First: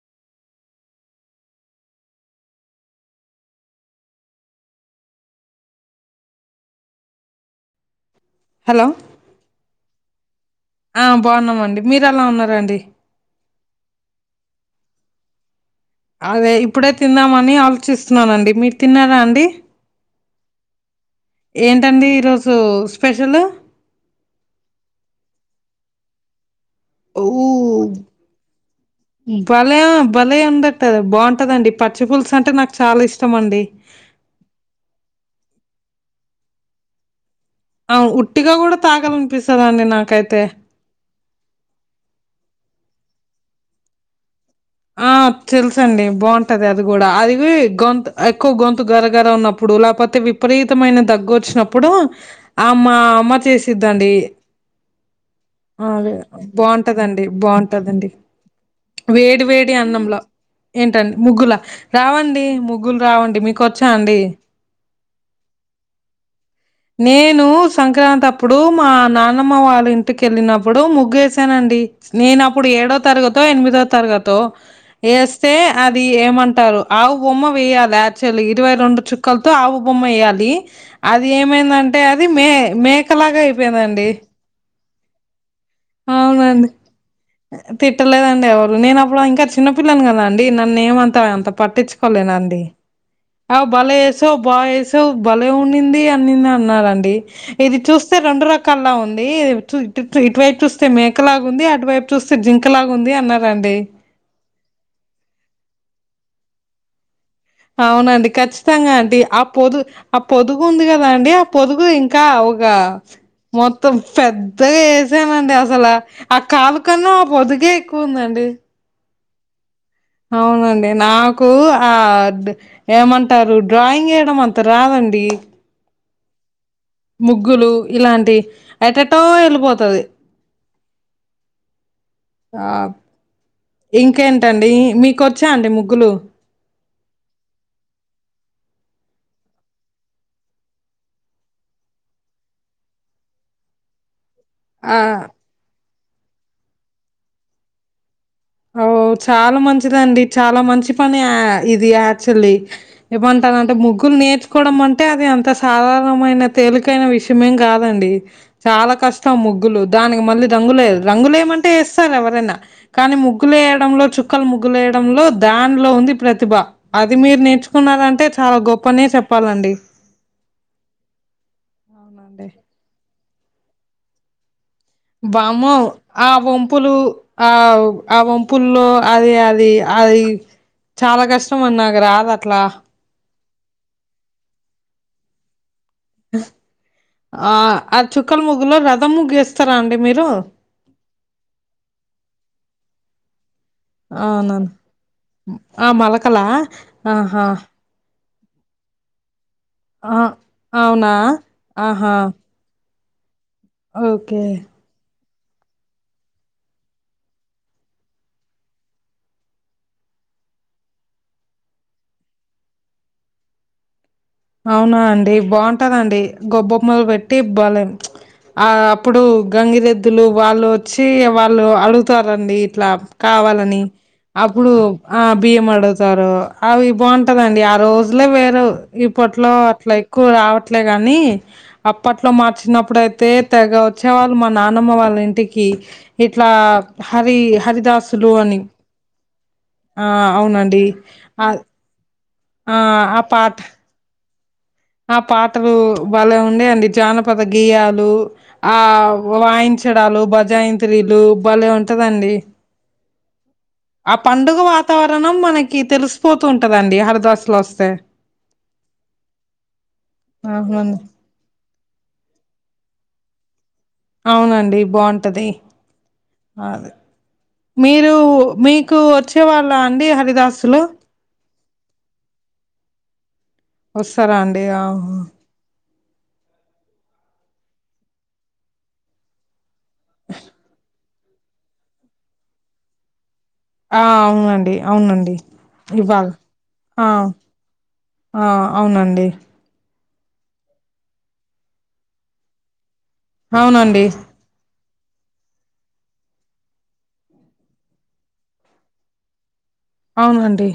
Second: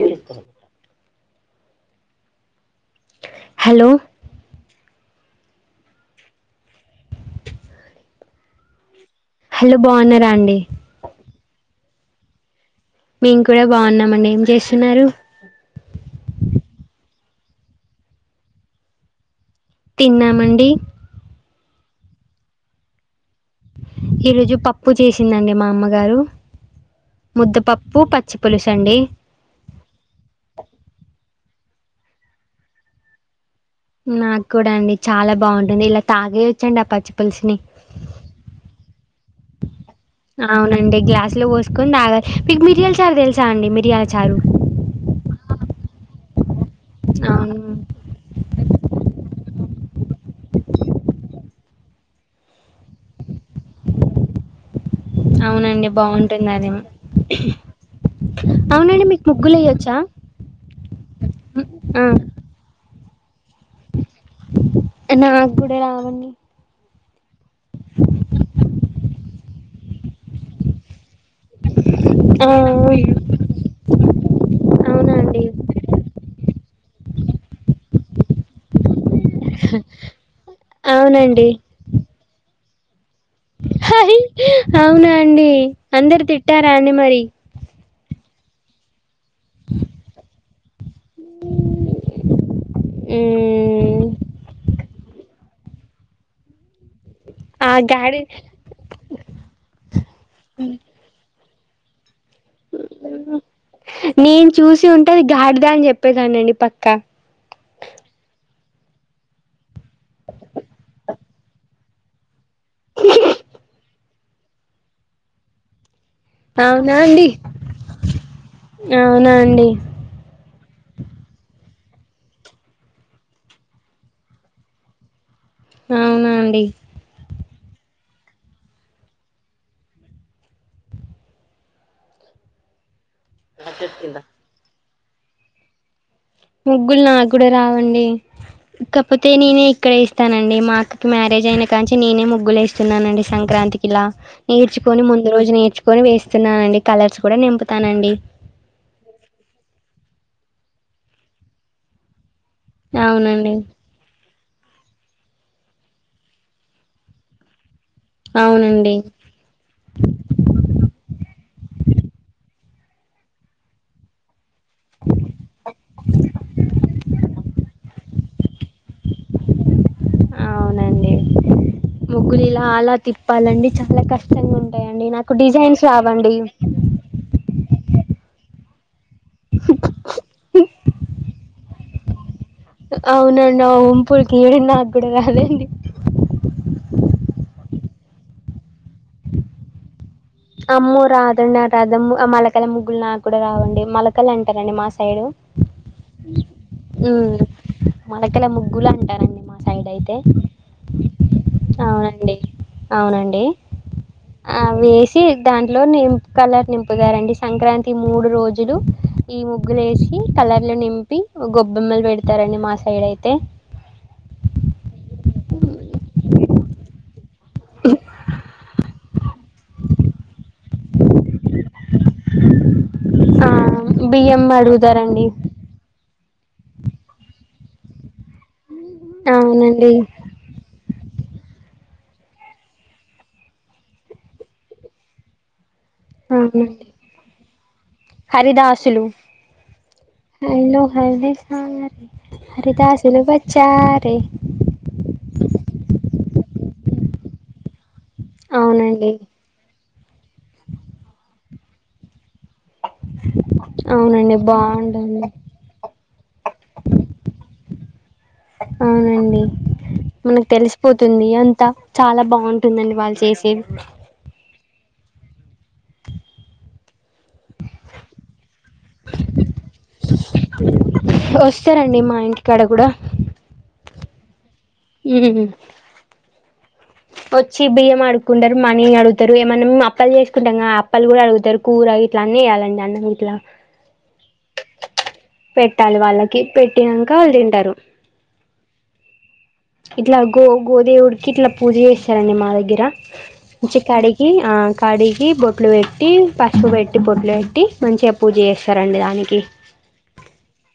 ఏం చేత్తన్నవ్ hello hello hello బాగున్నారా అండి ఆ బాగున్నామండి మీరు ఎలా ఉన్నా రాండి మేం కూడా బాగున్నామండి ఏం చేస్తున్నారు అదే ఇప్పుడే తిందామని ఆలోచిస్తున్నానండి మీరు తిన్నారా అండి తిన్నామండి ఏంటండి ఈరోజు స్పెషల్ ఈరోజు పప్పు చేసిందండి మా అమ్మగారు ముద్దపప్పు పచ్చి పులుసు అండి భలే భలే ఉండింటాది బాగుంటదండి పచ్చి పులుసు అంటే నాకు చాలా ఇష్టం అండి నాకు కూడా అండి చాలా బాగుంటుంది ఇలా తాగెయచ్చు అండి ఆ పచ్చి పులుసుని ఆ ఉట్టిగా కూడా తాగాలనిపిస్తదండి నాకైతే అవునండి గ్లాస్ లో పోసుకొని తగాలి మీకు మిరియాల మిరియాలు తెలుసా అండి మిరియాల చారు ఆ తెలుసండి బాగుంటా ఉంటది అది కూడా అది అవును గొంతు ఎక్కువ గొంతు గరగర ఉన్నప్పుడు లేకపోతే విపరీతమైన దగ్గు వచ్చినప్పుడు ఆమ్ మా అమ్మ చేసిద్దు అండి ఆ అవునండి అదే బాగుంటుంది అది బాగుంటదండి బాగుంటదండి అవునండి మీకు వేడి ముగ్గులు వేడి వేయొచ్చా అన్నంలో ఏంటండి ముగ్గుల ఆ రావండి ముగ్గులు రావండి మీకు వచ్చ అండి నాక్కూడా రావండి నేను సంక్రాంతి అప్పుడు మా నానమ్మ వాళ్ళ ఇంటికెళ్ళినప్పుడు ముగ్గేసి వేసానాండి నేను ఆ అప్పుడు ఏడో తరగతో ఎనిమిదో తరగతో అవునా అండి ఎస్తే అది ఏమంటారో ఆవు బొమ్మ వేయ్యాలి యాక్చువల్లీ ఇరవై రెండు చుక్కలతో ఆవు బొమ్మ వేయాలి అది అది అవునండి ఏమైందంటే అది మే మే మేక లాగ అయిపోయిందండి హాయ్ అవునా అండి అందరు అవునండి తిట్టారా అండి మరి తిట్టలేదండి ఎవరు నేను అప్పుడు ఇంకా చిన్నపిల్లని కదా అండి నన్ను ఏమంతా పట్టించుకోలేనండి అ బలే మ్మ్. వేసావ్ బాగ వేసావు బలే ఉన్నింది అని అన్నారండి ఆ ఇది చూస్తే గాడి రెండు రకాల్లా ఉంది ఇటువైపు చూస్తే మేకలాగా ఉంది అటువైపు చూస్తే జింక లాగా ఉంది అన్నారండి నేను చూసి ఉంటే అది గాడిద అని చెప్పేదాన్నండి పక్కా అవునండి ఖచ్చితంగా అండి ఆ పొదు ఆ పొదుగు ఉంది కదా అండి ఆ పొదుగు ఇంకా మొత్తం పెద్దగా ఏసానండి అసలు ఆ కాలు అవునా కన్నా అండి ఆ పొదుగే ఎక్కువ ఉందండి అవునా అండి అవునండి నాకు ఆ ఏమంటారు డ్రాయింగ్ వేయడం అంత రాదండి అవునా అండి ముగ్గులు ఇలాంటివి ఎటొటో వెళ్ళిపోతాయి వాట్ ఇంకేంటండి మీకొచ్చా అండి ముగ్గులు ముగ్గులు నాకు కూడా రావండి ఇకపోతే నేనే ఇక్కడే ఇస్తానండి మా అక్కకి మ్యారేజ్ అయిన కా నేనే ముగ్గులు వేస్తున్నానండి సంకర్ సంక్రాంతికిిలా ఆ నేర్చుకొని ముందు రోజు నేర్చుకొని వేస్తున్నానండి కలర్స్ కూడా నింపుతానండి అఓ చాలా మంచిదండి చాలా మంచి పని ఇది ల్లి అవునండి ఏమంటారంటే ముగ్గులు నేర్చుకోవడం అంట అంటే అది అంత సాధారణమైన తేలికైన విషయం కాదు దండి చాలా అవునండి కష్టం ముగ్గులు దానికి మళ్ళీ రంగులే రంగులేమంటే వస్తారు ఎవరైనా చక్కులేయడంలో చుక్కలు ముగ్గులేయడంలో దానిలో ఉంది ప్రతిభ అది మీరు నేర్చుకున్నారంటే చాలా గొప్పనే చెప్పాలండి అవునండి ముగ్గులు అవునండి ఇలా అలా తిప్పాలండి చాలా కష్టంగా ఉ బామ్మ ఆ వంపులు ఆ ఆ వంపుల్లో అది అది అది చాలా కష్టం అని నాకు రాదు అట్లా అవునండి అవు ఓంపులకినాకు కూడా రాధండి ఆ ఆ చుక్కల ముగ్గులో రథం ముగ్గేస్తారా అండి మీరు అమ్మ రాద నా రాదమ్ మలకల్ ముగ్గులు నాకు కూడా రావండి మలకల్ అవునవును అంటారండి మా సైడు ఆ మలకలా ఆహా మనకలో ముగ్గులు అంటారండి మా సైడ్ అయితే ఆ అవునా ఆహా అవునండి అవునండి ఓకే ఆ వేసి దాంట్లో నిం కలర్ నింపుతారండి సంక్రాంతి మూడు రోజులు ఈ ముగ్గులు వేసి కలర్లు నింపి గొబ్బెమ్మలు పెడతారండి మా సైడ్ అయితే అవునా అండి బాగుంటదండి గొబ్బొమ్మలు పెట్టి ఇ బ్వలేం ఆ ఇప్పుడు గంగిరెద్దులు వాళ్ళు వచ్చి వాళ్ళు అడుగుతారండి ఇట్లా ఆ కావాలని బియ్యం అప్పుడు అడుగుతారండి ఆ బియ్యం అడుగుతారు అవి బాగుంటదండి ఆ రోజులే వేరే ఇప్పట్లో అవునండి అట్లా ఎక్కువ రావట్లే కానీ అప్పట్లో మార్చినప్పుడుయితే తెగ వచ్చేవాళ్ళు మా నానమ్మ వాళ్ళ ఇంటికి ఎట్లా అవునండి హరి హరిదాసులు అని హరిదాసులు ఆ హలో అవునండి హరిద ఆ హరి ఆ ఆ దాసులు పాట వచ్చారే ఆ పాటలు బలే ఉండేయండి జానపద గియా ఆ అవునండి వాయించడాలు బజాయింత్రీలు బలే ఉంటదండి ఆ అవునండి పండుగ బాగుంటుంది వాతావరణం మనకి తెలిసిపోతుూ ఉంటదండి హరిదసులో వస్తే అవునండి మనకు అవునండి. తెలిసిపోతుంది అంతా చాలా బాగుంటుందండి వాళ్ళు చేసేది అవునండి బాగుంటది అద మీరు మీకు వచ్చే వాళ్ళ అండి హరిదాసులో వస్తారండి మా ఇంటికాడ కడా వస్తారా అండి ఆహ వచ్చి బియ్యం ఆడుకుంటారు మనీ అడుగుతారు ఏమన్నా అప్పలు చేసుకుంటాం పళ్ళ కూడా అడుగుతారు కూర ఇట్లా అన్న వేయ్యాలండి అన్నం ఇట్లా ఆ అవునండి అవునండి పెట్టాలి ఇవ్వాల్ వాళ్ళకి ఆ పెట్టినాక వాళ్ళు తింటారు ఆ అవునండి ఇట్లా గో గోదేవుడికి ఇట్లా పూజ చేస్తారండి మా దగ్గర మంచి అవునండి. కడిగి ఆ కడిగి బొట్లు పెట్టి పసుపు పెట్టి బొట్లు పెట్టి మంచిగా పూజ జేస్తరండి దానికి అవునండి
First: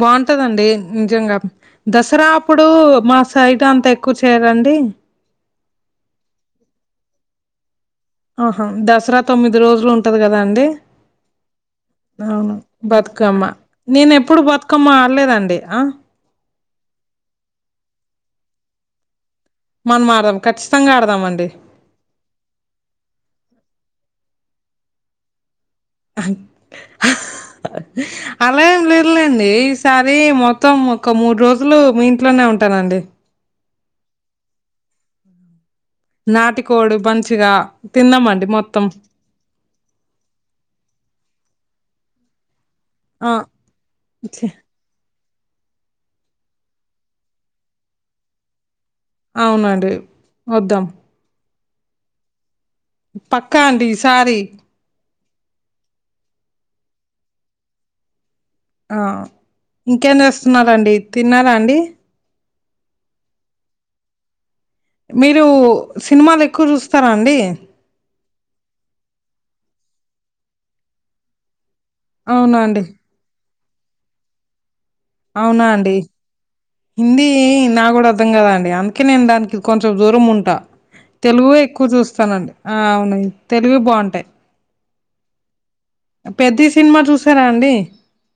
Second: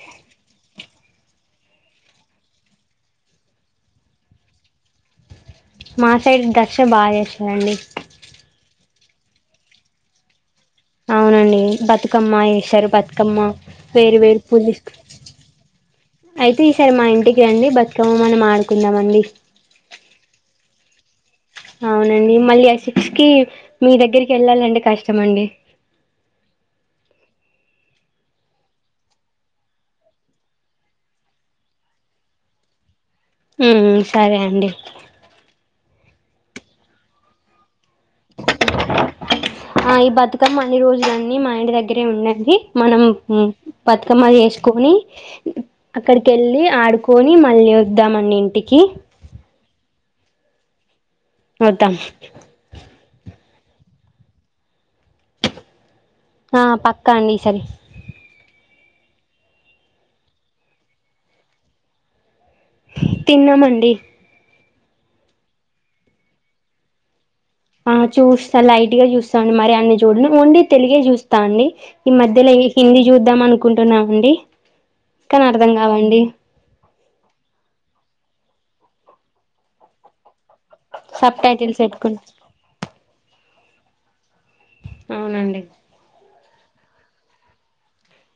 బాగుంటదండి నిజంగా దసరా అప్పుడు మా సైడ్ అంత ఎక్కువ చెయ్రండి మా సైడ్ దసరా బా జేస్తరండి ఆహా దసరా తొమ్మిది రోజలుంటది కదా అండి అవునండి బతుకమ్మ ఎసరు బతుకమ్మ నేను వేరు ఎప్పుడు వేరు పూల్ బతుకమ్మ తీస్కొచి ఆడలేదండి ఆ అయితే ఈసారి మా ఇంటికి రండి బతుకమ్మ మనం ఆడుకుందాం అండి మనం ఆడ్దం ఖచ్చితంగా ఆడుదాం అండి అవునండి మళ్ళీ ఆ సిక్స్ కి మీ దగ్గరికేళ్ళాలంటే కష్టమండి అహ్ అలా ఏం లేదులేండి ఈసారి మొత్తం ఒక మూడు రోజులు మీ ఇంట్లోనే ఉంటానండి మ్ సరే అండి నాటికోడి మంచిగా తిందామండి మొత్తం ఆ ఈ బతుకమ్మ అన్ని రోజులన్నీ మా ఇంటి దగ్గరే ఉండడి మనం ఆ మ్ బతుకమ్మ ఛీ! చేసుకోని అక్కడికేళ్ళి ఆడుకొని మళ్ళీ వద్దాం మనింటికి అవునండి వద్దాం ఒద్దాం పక్క అండి ఇసారి ఆ పక్క అండి ఇసారి ఆ ఇంకేం జేస్తున్నారండి తిన్నారా అండి తిన్నమండి మీరు సినిమాలు ఎక్కువ చూస్తారా అండి ఆ చూస్తా లైట్ గా చూస్తాన్ మరి అన్ని చూడను ఓన్లీ తెలుగే చూస్తా అండి ఈ మధ్యలో అవునా అండి హిందీ చూద్దాంమనుకుంటున్నామండి కానీ అవునా అర్థం అండి కాదండి హిందీ నాక్ కూడా అర్థం కదా అండి అందుకే నేను దానికి కొంచెం దూరం ఉంటా సబ్ తెలుగు టైటిల్స్ ఎక్కువ పెట్టుకుని చూస్తానండి ఆ అవునై తెలుగు బాగుంటాయ్ అవునండి పెద్ది సినిమా చూసారా అండి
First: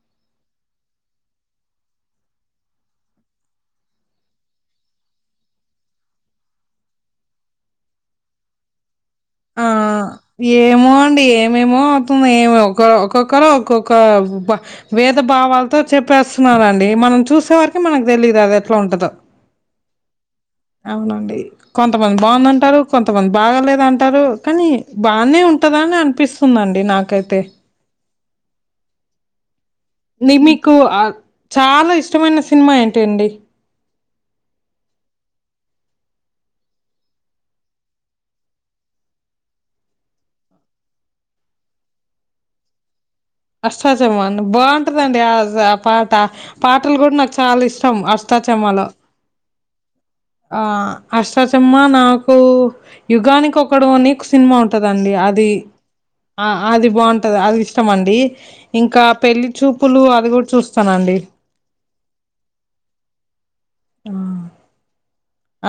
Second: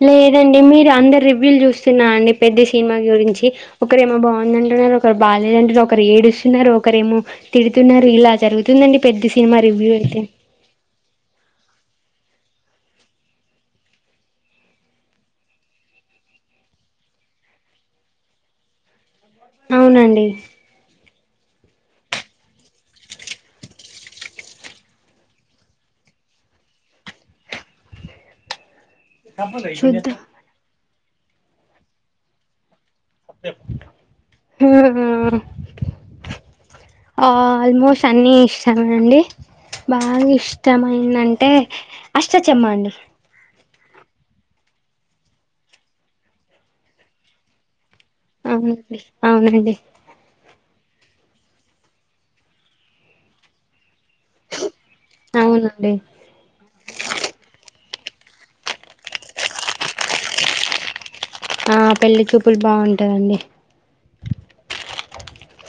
లేదండి మీరు అందర్ రివ్యూలు చూస్తున్నా అండి పెద్ది సినిమా గురించి ఒకరేమో బాగుందంన్ ఒకరు బాగాలేదంటర్ ఒకరు ఏడుస్తున్నారు ఒకరేమో తిడుతున్నారు ఇలా జరుగుతుందండి పెద్ద సినిమా ఆ రివ్యూ అయితే ఏమో అండి ఏమేమొ ఏ మ్ ఒక ఒక్కొక్కరు ఒక్కొక్క బ వేద భావాలతో చెప్పేస్తన్నారండి ఎమన్ మనం చూసే వరకి మనకు తెలీయదు అది ఎట్లా ఉంటదో అవునండి అవునండి కొంతమంది బాగుందంటారు కొంతమంది బాగలేదంట టరు కానీ బానే ఉంటదా అని అనిపిస్తుందండి నాకైతే చూద్దాం ని మీకు అ చాలా ఇష్టమైన సినిమా ఏంటి అండి హుమ్ ఆ ఆల్మోస్ట్ అన్నీ ఇష్టమే అండి బాగా ఇష్టమైందంటే అష్ట చెమ్మ అండి అష్టాచమ్మా బాగుంటదండి ఆ ఆ పాట పాటలు కూడా నాకు చాలా ఇష్ ష్టం అష్టాచమ్మాలో అవునండి అవునండి ఆ అష్టాచమ్మ నాకు యుగానికోక్కడుఅని సినిమా ఉం టండి అది అవునండి అది బాగుంటది అదిస్ ష్టమండి ఇంకా పెళ్లి చూపులు అది కూడా చూస్తానండి ఆ పెళ్లి చూపులు బాగుంటదండి ఆ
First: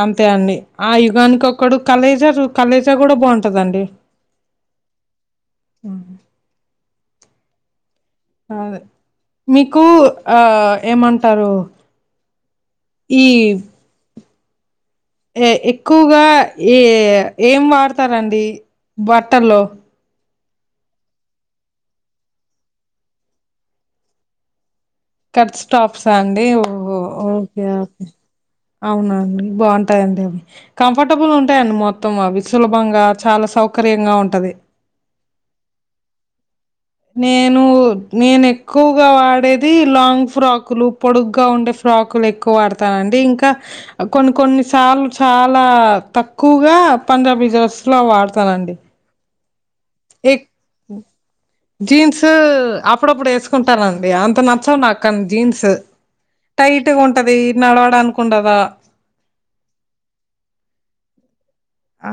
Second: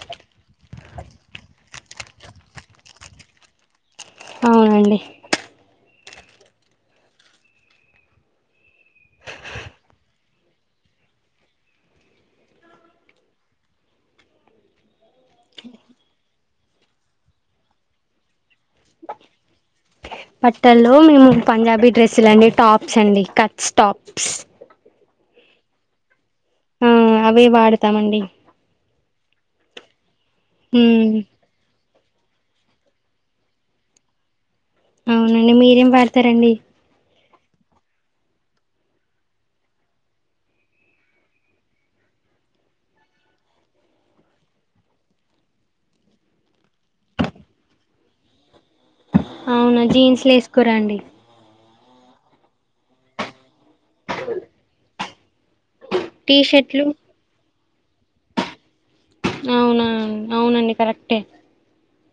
అంతే అండి ఆ యుగానికోక్కడు కలేజ జు కలేజా కూడా బాగుంటదండి అవునండి ఆ అదే మీకు అ ఏమంటారు ఈ ఏ ఎక్కువగా ఏ ఏం వాడుతారండి బట్టల్లో బట్టల్లో మేము పంజాబీ డ్రెస్సులు అండి టాప్స్ అండి కట్స్ టాప్స్ కట్ స్టాప్సా అండి ఆ ఓహో అవే ఓకే ఓకే వాడతామండి అవునండి బాగుంటాయిండి అవి ఉమ్ కంఫర్టబుల్ ఉంటాయిండి మొత్తం మొత్తం అవి సులభంగా చాలా సౌకర్యంగా ఉంటది అవునండి మీరేం పాడతారండి నేను నేను ఎక్కువగా వాడేది లాంగ్ ఫ్రాకులు పొడుగగా ఉండే ఫ్రాక్ ప్రాకులు ఎక్కువ వాడతానండి ఇంకా కొన్ని కొన్ని సార్లు చాలా తక్కువగా పంజాబి డ్రెస్ లో వాడతానండి అవునా జీన్స్ ఎక్ వేసుకురండి జీన్స్ అప్పుడప్పుడు వేసుకుంటానండి అంత నచ్చవు నా కాని జీన్స్ టీ షర్ట్లు టైట్గా ఉంటది నడవడానికి ఉండదు అవునా అవునండి కరెక్టే ఆ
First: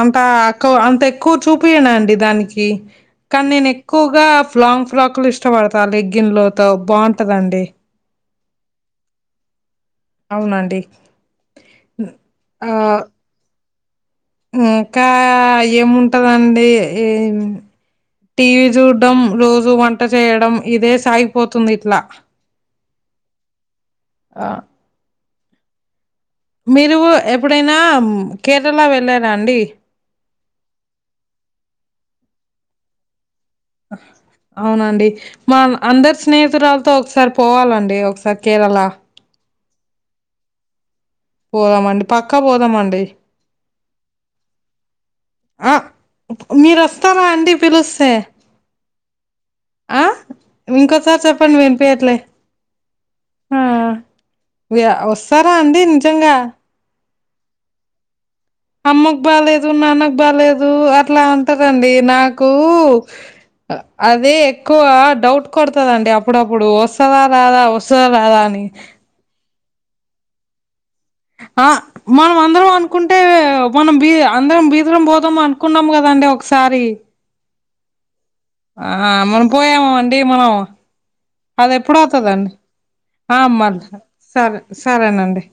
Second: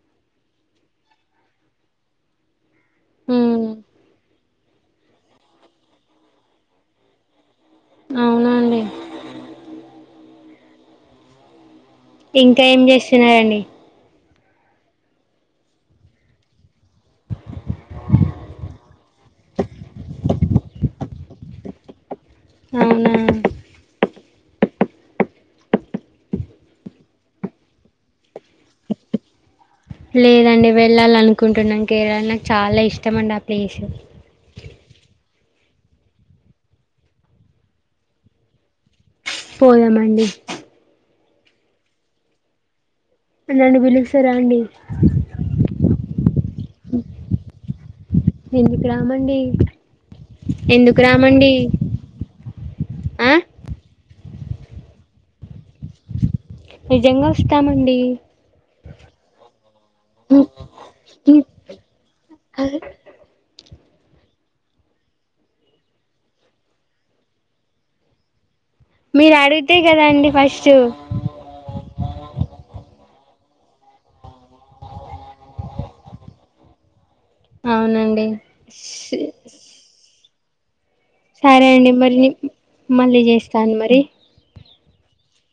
అంత అ అంత ఎక్కువ చూపించను అండి దానికి కానీ ఉమ్ నేను ఎక్కువ ఎక్కుగా ఫ్లాంగ్ ఫ్రాక్ లు ఇష్టపడతా లెగ్గిన్ లో త బాగుంటదండి అవునా అండి అవునండి ఇంకా ఆ ఏం చేస్తున్నారండి ఇంకా ఏముంటదండి టీవీ చూడ్డం రోజూ వంట చేయడం ఇదే సాగిపోతుంది ఇట్లా అవునా ఆ మీరు ఎప్పుడైనా కేరళ వెళ్ళారా అండి లేదండి వెళ్ళాలనుకుంటున్నాం కేరళ నాకు చాలా ఇష్టం అండి ఆ ప్లేసు అవునండి మా అందరు స్నేహితురాలతో ఒకసారి పోవాలండి ఒకసారి కేరళ పోదా మండి పోదామండి పక్కా పోదామండి నన్ను పిలుస్తారా అండి ఆ మీరు వస్తారా అండి పిలుస్త స్తే ఎందుకు రామండి ఆ ఎందుకు ఇంకోసారి రామండి చెప్పండి వినిపయట్లే ఆ వస్తారా అండి నిజంగా నిజంగా వస్తామండి అమ్మకు బాలేదు నాన్నకు బాలేదు అట్లా అంటారండి నాకు అదే ఎక్కువ డౌట్ కొడతదండి అప్పుడప్పుడు వస్తందా రాదా వస్తుందా రాదా అని మీరు అడిగితే కదాండి ఫస్ట్ ఆ మనం అందరం అనుకుంటే మనం బీ అందరం బీదరం పోదాం అనుకున్నాం కదా అండి ఒకసారి అవునండి ఆ మనం పోయామ అండి మనం సరే అది అండి మరి ఎప్పుడవుతుందండి మళ్ళీ ఆ మ చేస్తాను మరి సరే సరేనండి